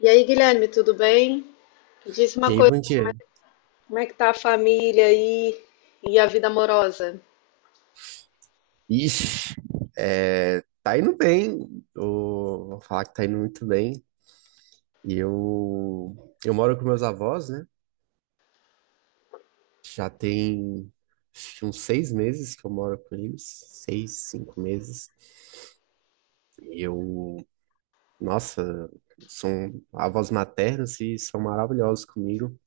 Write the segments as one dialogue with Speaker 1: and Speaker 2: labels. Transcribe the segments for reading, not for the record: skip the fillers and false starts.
Speaker 1: E aí, Guilherme, tudo bem? Diz uma
Speaker 2: Jay
Speaker 1: coisa,
Speaker 2: Vandier.
Speaker 1: como é que tá a família aí e a vida amorosa?
Speaker 2: Ixi, tá indo bem. Vou falar que tá indo muito bem. E eu moro com meus avós, né? Já tem acho que uns seis meses que eu moro com eles. Seis, cinco meses. E eu, nossa, são avós maternos e são maravilhosos comigo.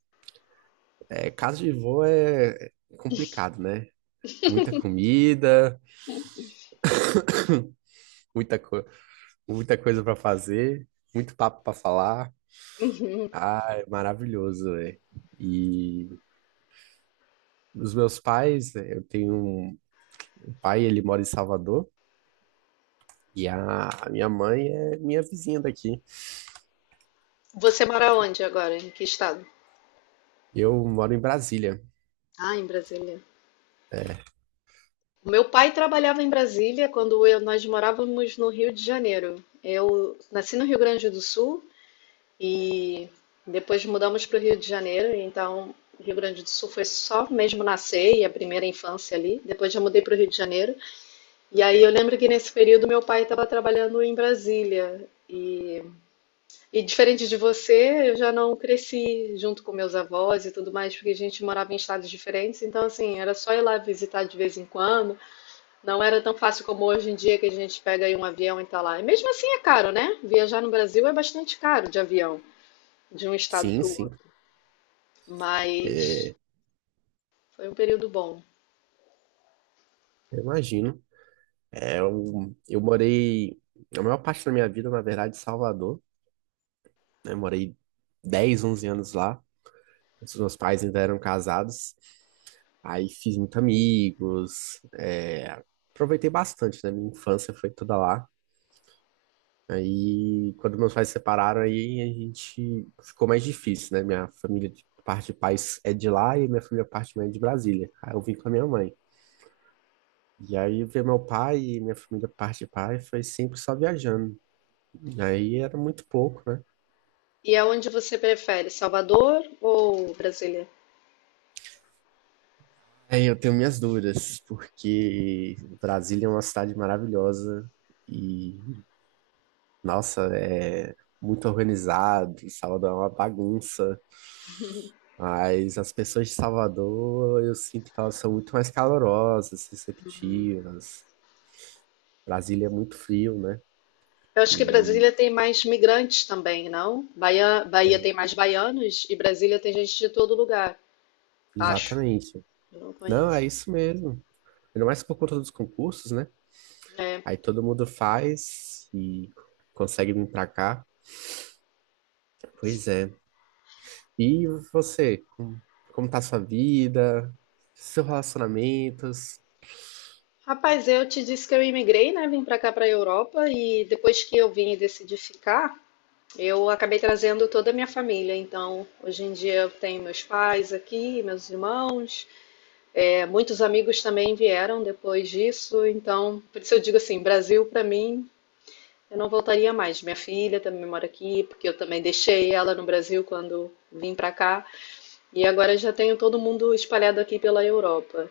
Speaker 2: É, casa de vô é complicado, né? Muita comida, muita, co- muita coisa pra fazer, muito papo pra falar.
Speaker 1: Uhum.
Speaker 2: Ah, é maravilhoso, é. E os meus pais, né, eu tenho um pai, ele mora em Salvador, e a minha mãe é minha vizinha daqui.
Speaker 1: Você mora onde agora? Em que estado?
Speaker 2: Eu moro em Brasília.
Speaker 1: Ah, em Brasília. O meu pai trabalhava em Brasília quando nós morávamos no Rio de Janeiro. Eu nasci no Rio Grande do Sul e depois mudamos para o Rio de Janeiro. Então, Rio Grande do Sul foi só mesmo nascer e a primeira infância ali. Depois já mudei para o Rio de Janeiro. E aí eu lembro que nesse período meu pai estava trabalhando em Brasília. E diferente de você, eu já não cresci junto com meus avós e tudo mais, porque a gente morava em estados diferentes, então assim, era só ir lá visitar de vez em quando. Não era tão fácil como hoje em dia que a gente pega aí um avião e tá lá. E mesmo assim é caro, né? Viajar no Brasil é bastante caro de avião, de um estado
Speaker 2: Sim,
Speaker 1: para o
Speaker 2: sim,
Speaker 1: outro. Mas
Speaker 2: é,
Speaker 1: foi um período bom.
Speaker 2: eu imagino. Eu morei, a maior parte da minha vida, na verdade, em Salvador. Né? Morei 10, 11 anos lá, quando os meus pais ainda eram casados. Aí fiz muitos amigos, é, aproveitei bastante, né? Minha infância foi toda lá. Aí, quando meus pais se separaram, aí a gente ficou mais difícil, né? Minha família de parte de pais é de lá e minha família parte de mãe é de Brasília. Aí eu vim com a minha mãe. E aí ver meu pai e minha família parte de pai foi sempre só viajando. E aí era muito pouco, né?
Speaker 1: E aonde você prefere, Salvador ou Brasília?
Speaker 2: Aí eu tenho minhas dúvidas, porque Brasília é uma cidade maravilhosa e, nossa, é muito organizado. Salvador é uma bagunça. Mas as pessoas de Salvador, eu sinto que elas são muito mais calorosas, receptivas. Brasília é muito frio, né?
Speaker 1: Eu acho que
Speaker 2: E
Speaker 1: Brasília tem mais migrantes também, não? Bahia, Bahia
Speaker 2: é,
Speaker 1: tem mais baianos e Brasília tem gente de todo lugar, acho.
Speaker 2: exatamente.
Speaker 1: Eu não
Speaker 2: Não,
Speaker 1: conheço.
Speaker 2: é isso mesmo. Ainda mais por conta dos concursos, né?
Speaker 1: É.
Speaker 2: Aí todo mundo faz e consegue vir pra cá. Pois é. E você, como, como tá a sua vida? Seus relacionamentos?
Speaker 1: Rapaz, eu te disse que eu imigrei, né? Vim pra cá, pra Europa, e depois que eu vim e decidi ficar, eu acabei trazendo toda a minha família. Então, hoje em dia eu tenho meus pais aqui, meus irmãos, é, muitos amigos também vieram depois disso. Então, por isso eu digo assim, Brasil pra mim. Eu não voltaria mais. Minha filha também mora aqui, porque eu também deixei ela no Brasil quando vim para cá. E agora já tenho todo mundo espalhado aqui pela Europa.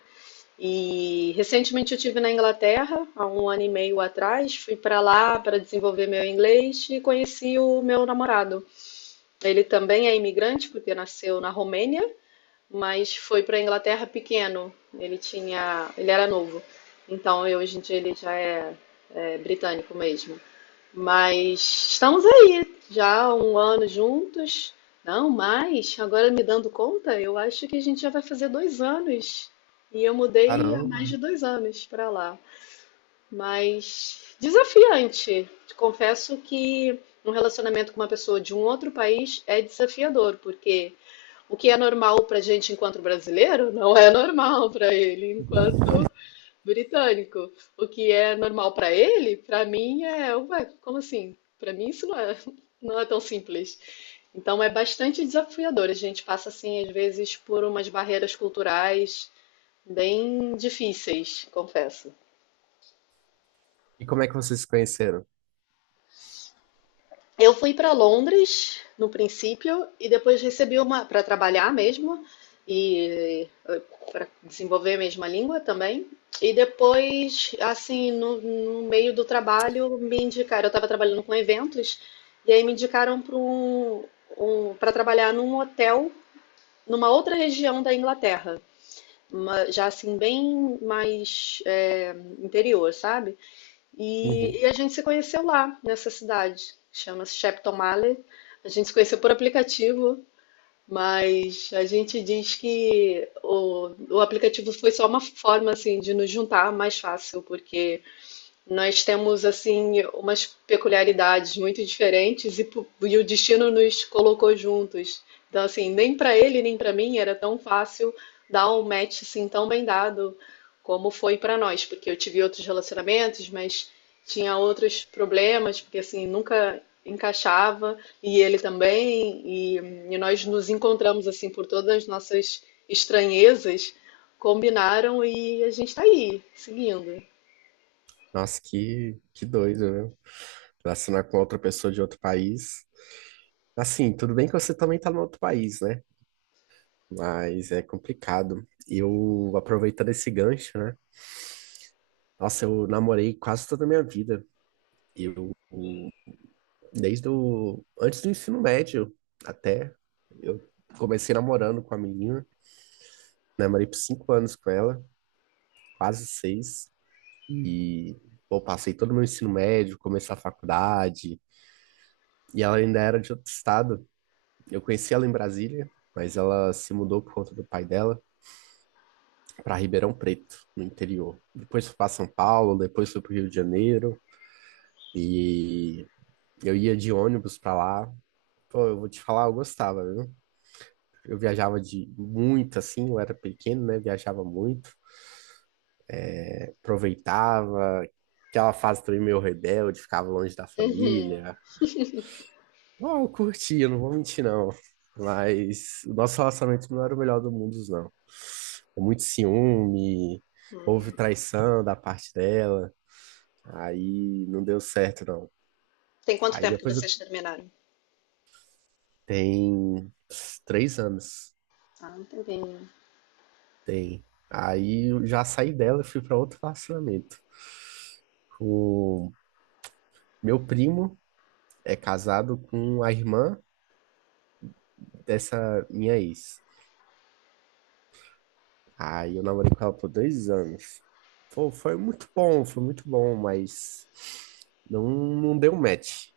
Speaker 1: E recentemente eu tive na Inglaterra, há um ano e meio atrás, fui para lá para desenvolver meu inglês e conheci o meu namorado. Ele também é imigrante, porque nasceu na Romênia, mas foi para a Inglaterra pequeno. Ele era novo. Então, hoje em dia ele já é britânico mesmo. Mas estamos aí, já há um ano juntos. Não, mais, agora me dando conta, eu acho que a gente já vai fazer 2 anos. E eu mudei há mais
Speaker 2: Caramba.
Speaker 1: de 2 anos para lá. Mas desafiante. Te confesso que um relacionamento com uma pessoa de um outro país é desafiador, porque o que é normal para gente enquanto brasileiro não é normal para ele enquanto britânico. O que é normal para ele, para mim é, ué, como assim? Para mim isso não é, não é tão simples. Então é bastante desafiador. A gente passa assim às vezes por umas barreiras culturais bem difíceis, confesso.
Speaker 2: E como é que vocês se conheceram?
Speaker 1: Eu fui para Londres no princípio e depois recebi uma para trabalhar mesmo e para desenvolver mesmo a língua também. E depois, assim, no meio do trabalho, me indicaram. Eu estava trabalhando com eventos e aí me indicaram para trabalhar num hotel numa outra região da Inglaterra, já assim bem mais é, interior, sabe?
Speaker 2: Uhum.
Speaker 1: E a gente se conheceu lá, nessa cidade, chama-se Shepton. A gente se conheceu por aplicativo, mas a gente diz que o aplicativo foi só uma forma assim de nos juntar mais fácil, porque nós temos assim umas peculiaridades muito diferentes e, e o destino nos colocou juntos. Então assim, nem para ele nem para mim era tão fácil dar um match assim tão bem dado como foi para nós, porque eu tive outros relacionamentos, mas tinha outros problemas, porque assim nunca encaixava e ele também e nós nos encontramos assim por todas as nossas estranhezas, combinaram e a gente está aí, seguindo.
Speaker 2: Nossa, que doido, né? Relacionar com outra pessoa de outro país. Assim, tudo bem que você também tá no outro país, né? Mas é complicado. Eu, aproveitando esse gancho, né? Nossa, eu namorei quase toda a minha vida. Eu, desde o, antes do ensino médio até, eu comecei namorando com a menina. Namorei por cinco anos com ela, quase seis. E, pô, passei todo o meu ensino médio, comecei a faculdade. E ela ainda era de outro estado. Eu conheci ela em Brasília, mas ela se mudou por conta do pai dela para Ribeirão Preto, no interior. Depois foi para São Paulo, depois foi para o Rio de Janeiro e eu ia de ônibus para lá. Pô, eu vou te falar, eu gostava, viu? Eu viajava de muito assim, eu era pequeno, né? Viajava muito, aproveitava aquela fase também meio rebelde, ficava longe da família. Não, eu curti, eu não vou mentir, não. Mas o nosso relacionamento não era o melhor do mundo, não. Muito ciúme, houve traição da parte dela, aí não deu certo, não.
Speaker 1: Tem quanto
Speaker 2: Aí
Speaker 1: tempo que
Speaker 2: depois eu...
Speaker 1: vocês terminaram?
Speaker 2: tem três anos,
Speaker 1: Ah, um tempinho.
Speaker 2: tem. Aí eu já saí dela e fui para outro relacionamento. O meu primo é casado com a irmã dessa minha ex. Aí eu namorei com ela por dois anos. Pô, foi muito bom, mas não, não deu match.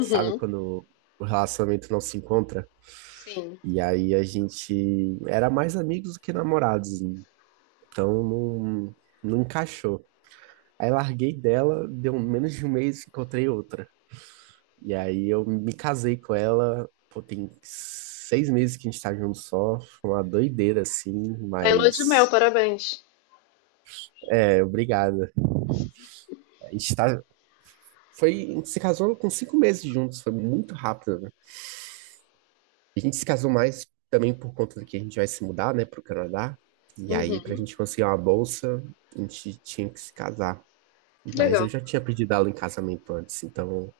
Speaker 2: Sabe quando o relacionamento não se encontra?
Speaker 1: sim.
Speaker 2: E aí a gente era mais amigos do que namorados, então não, não encaixou. Aí larguei dela, deu menos de um mês, encontrei outra. E aí eu me casei com ela, pô, tem seis meses que a gente tá junto só, foi uma doideira assim,
Speaker 1: Tá em lua de mel,
Speaker 2: mas
Speaker 1: parabéns.
Speaker 2: é, obrigado. A gente tá, foi, a gente se casou com cinco meses juntos, foi muito rápido, né? A gente se casou mais também por conta de que a gente vai se mudar, né, pro Canadá. E aí, pra
Speaker 1: Uhum,
Speaker 2: gente conseguir uma bolsa, a gente tinha que se casar.
Speaker 1: que
Speaker 2: Mas eu
Speaker 1: legal.
Speaker 2: já tinha pedido ela em casamento antes, então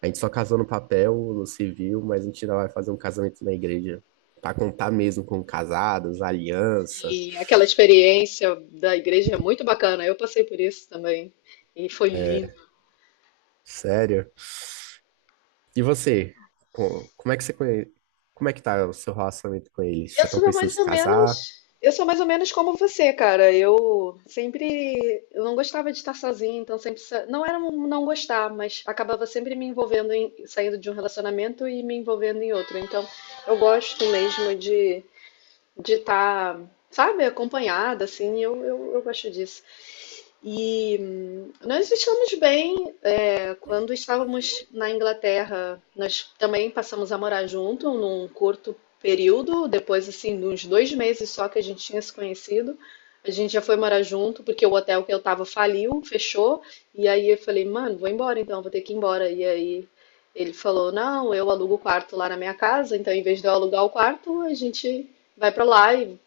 Speaker 2: a gente só casou no papel, no civil, mas a gente ainda vai fazer um casamento na igreja pra contar mesmo com casados, aliança.
Speaker 1: E aquela experiência da igreja é muito bacana. Eu passei por isso também. E foi lindo.
Speaker 2: É, sério. E você? Como é que você Como é que tá o seu relacionamento com eles?
Speaker 1: Eu
Speaker 2: Já estão
Speaker 1: sou
Speaker 2: pensando em
Speaker 1: mais
Speaker 2: se
Speaker 1: ou
Speaker 2: casar?
Speaker 1: menos. Eu sou mais ou menos como você, cara. Eu sempre. Eu não gostava de estar sozinha, então não era um não gostar, mas acabava sempre me envolvendo saindo de um relacionamento e me envolvendo em outro. Então eu gosto mesmo de estar, sabe, acompanhada, assim, eu gosto disso. E nós estamos bem. É, quando estávamos na Inglaterra, nós também passamos a morar junto num curto período, depois, assim, de uns 2 meses só que a gente tinha se conhecido. A gente já foi morar junto, porque o hotel que eu tava faliu, fechou, e aí eu falei, mano, vou embora então, vou ter que ir embora. E aí ele falou, não, eu alugo o quarto lá na minha casa, então em vez de eu alugar o quarto, a gente vai pra lá e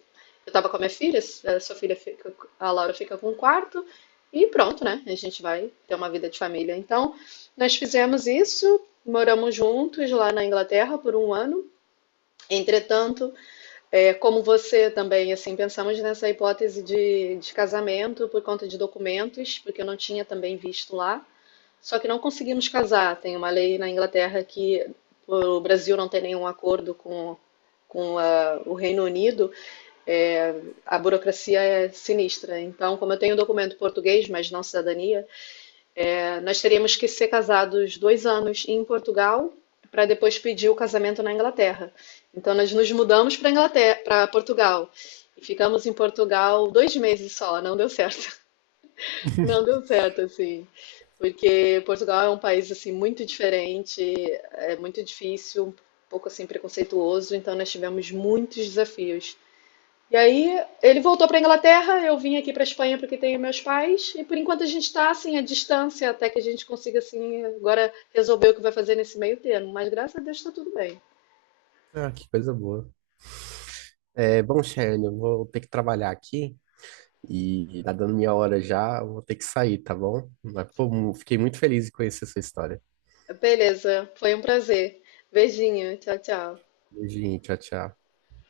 Speaker 1: eu estava com a minha filha, a sua filha fica, a Laura fica com um quarto e pronto, né? A gente vai ter uma vida de família. Então, nós fizemos isso, moramos juntos lá na Inglaterra por um ano. Entretanto, é, como você também, assim, pensamos nessa hipótese de casamento por conta de documentos, porque eu não tinha também visto lá. Só que não conseguimos casar. Tem uma lei na Inglaterra que o Brasil não tem nenhum acordo com o Reino Unido é, a burocracia é sinistra. Então, como eu tenho um documento português, mas não cidadania, é, nós teríamos que ser casados 2 anos em Portugal para depois pedir o casamento na Inglaterra. Então, nós nos mudamos para Inglaterra, para Portugal. E ficamos em Portugal 2 meses só, não deu certo. Não deu certo, assim porque Portugal é um país assim muito diferente, é muito difícil, um pouco assim preconceituoso, então nós tivemos muitos desafios. E aí ele voltou para a Inglaterra, eu vim aqui para a Espanha porque tenho meus pais, e por enquanto a gente está assim à distância até que a gente consiga assim agora resolver o que vai fazer nesse meio termo, mas graças a Deus está tudo bem.
Speaker 2: Ah, que coisa boa. É, bom, Shane, eu vou ter que trabalhar aqui e tá dando minha hora já, eu vou ter que sair, tá bom? Mas, pô, fiquei muito feliz em conhecer sua história.
Speaker 1: Beleza, foi um prazer. Beijinho, tchau, tchau.
Speaker 2: Beijinho, tchau, tchau.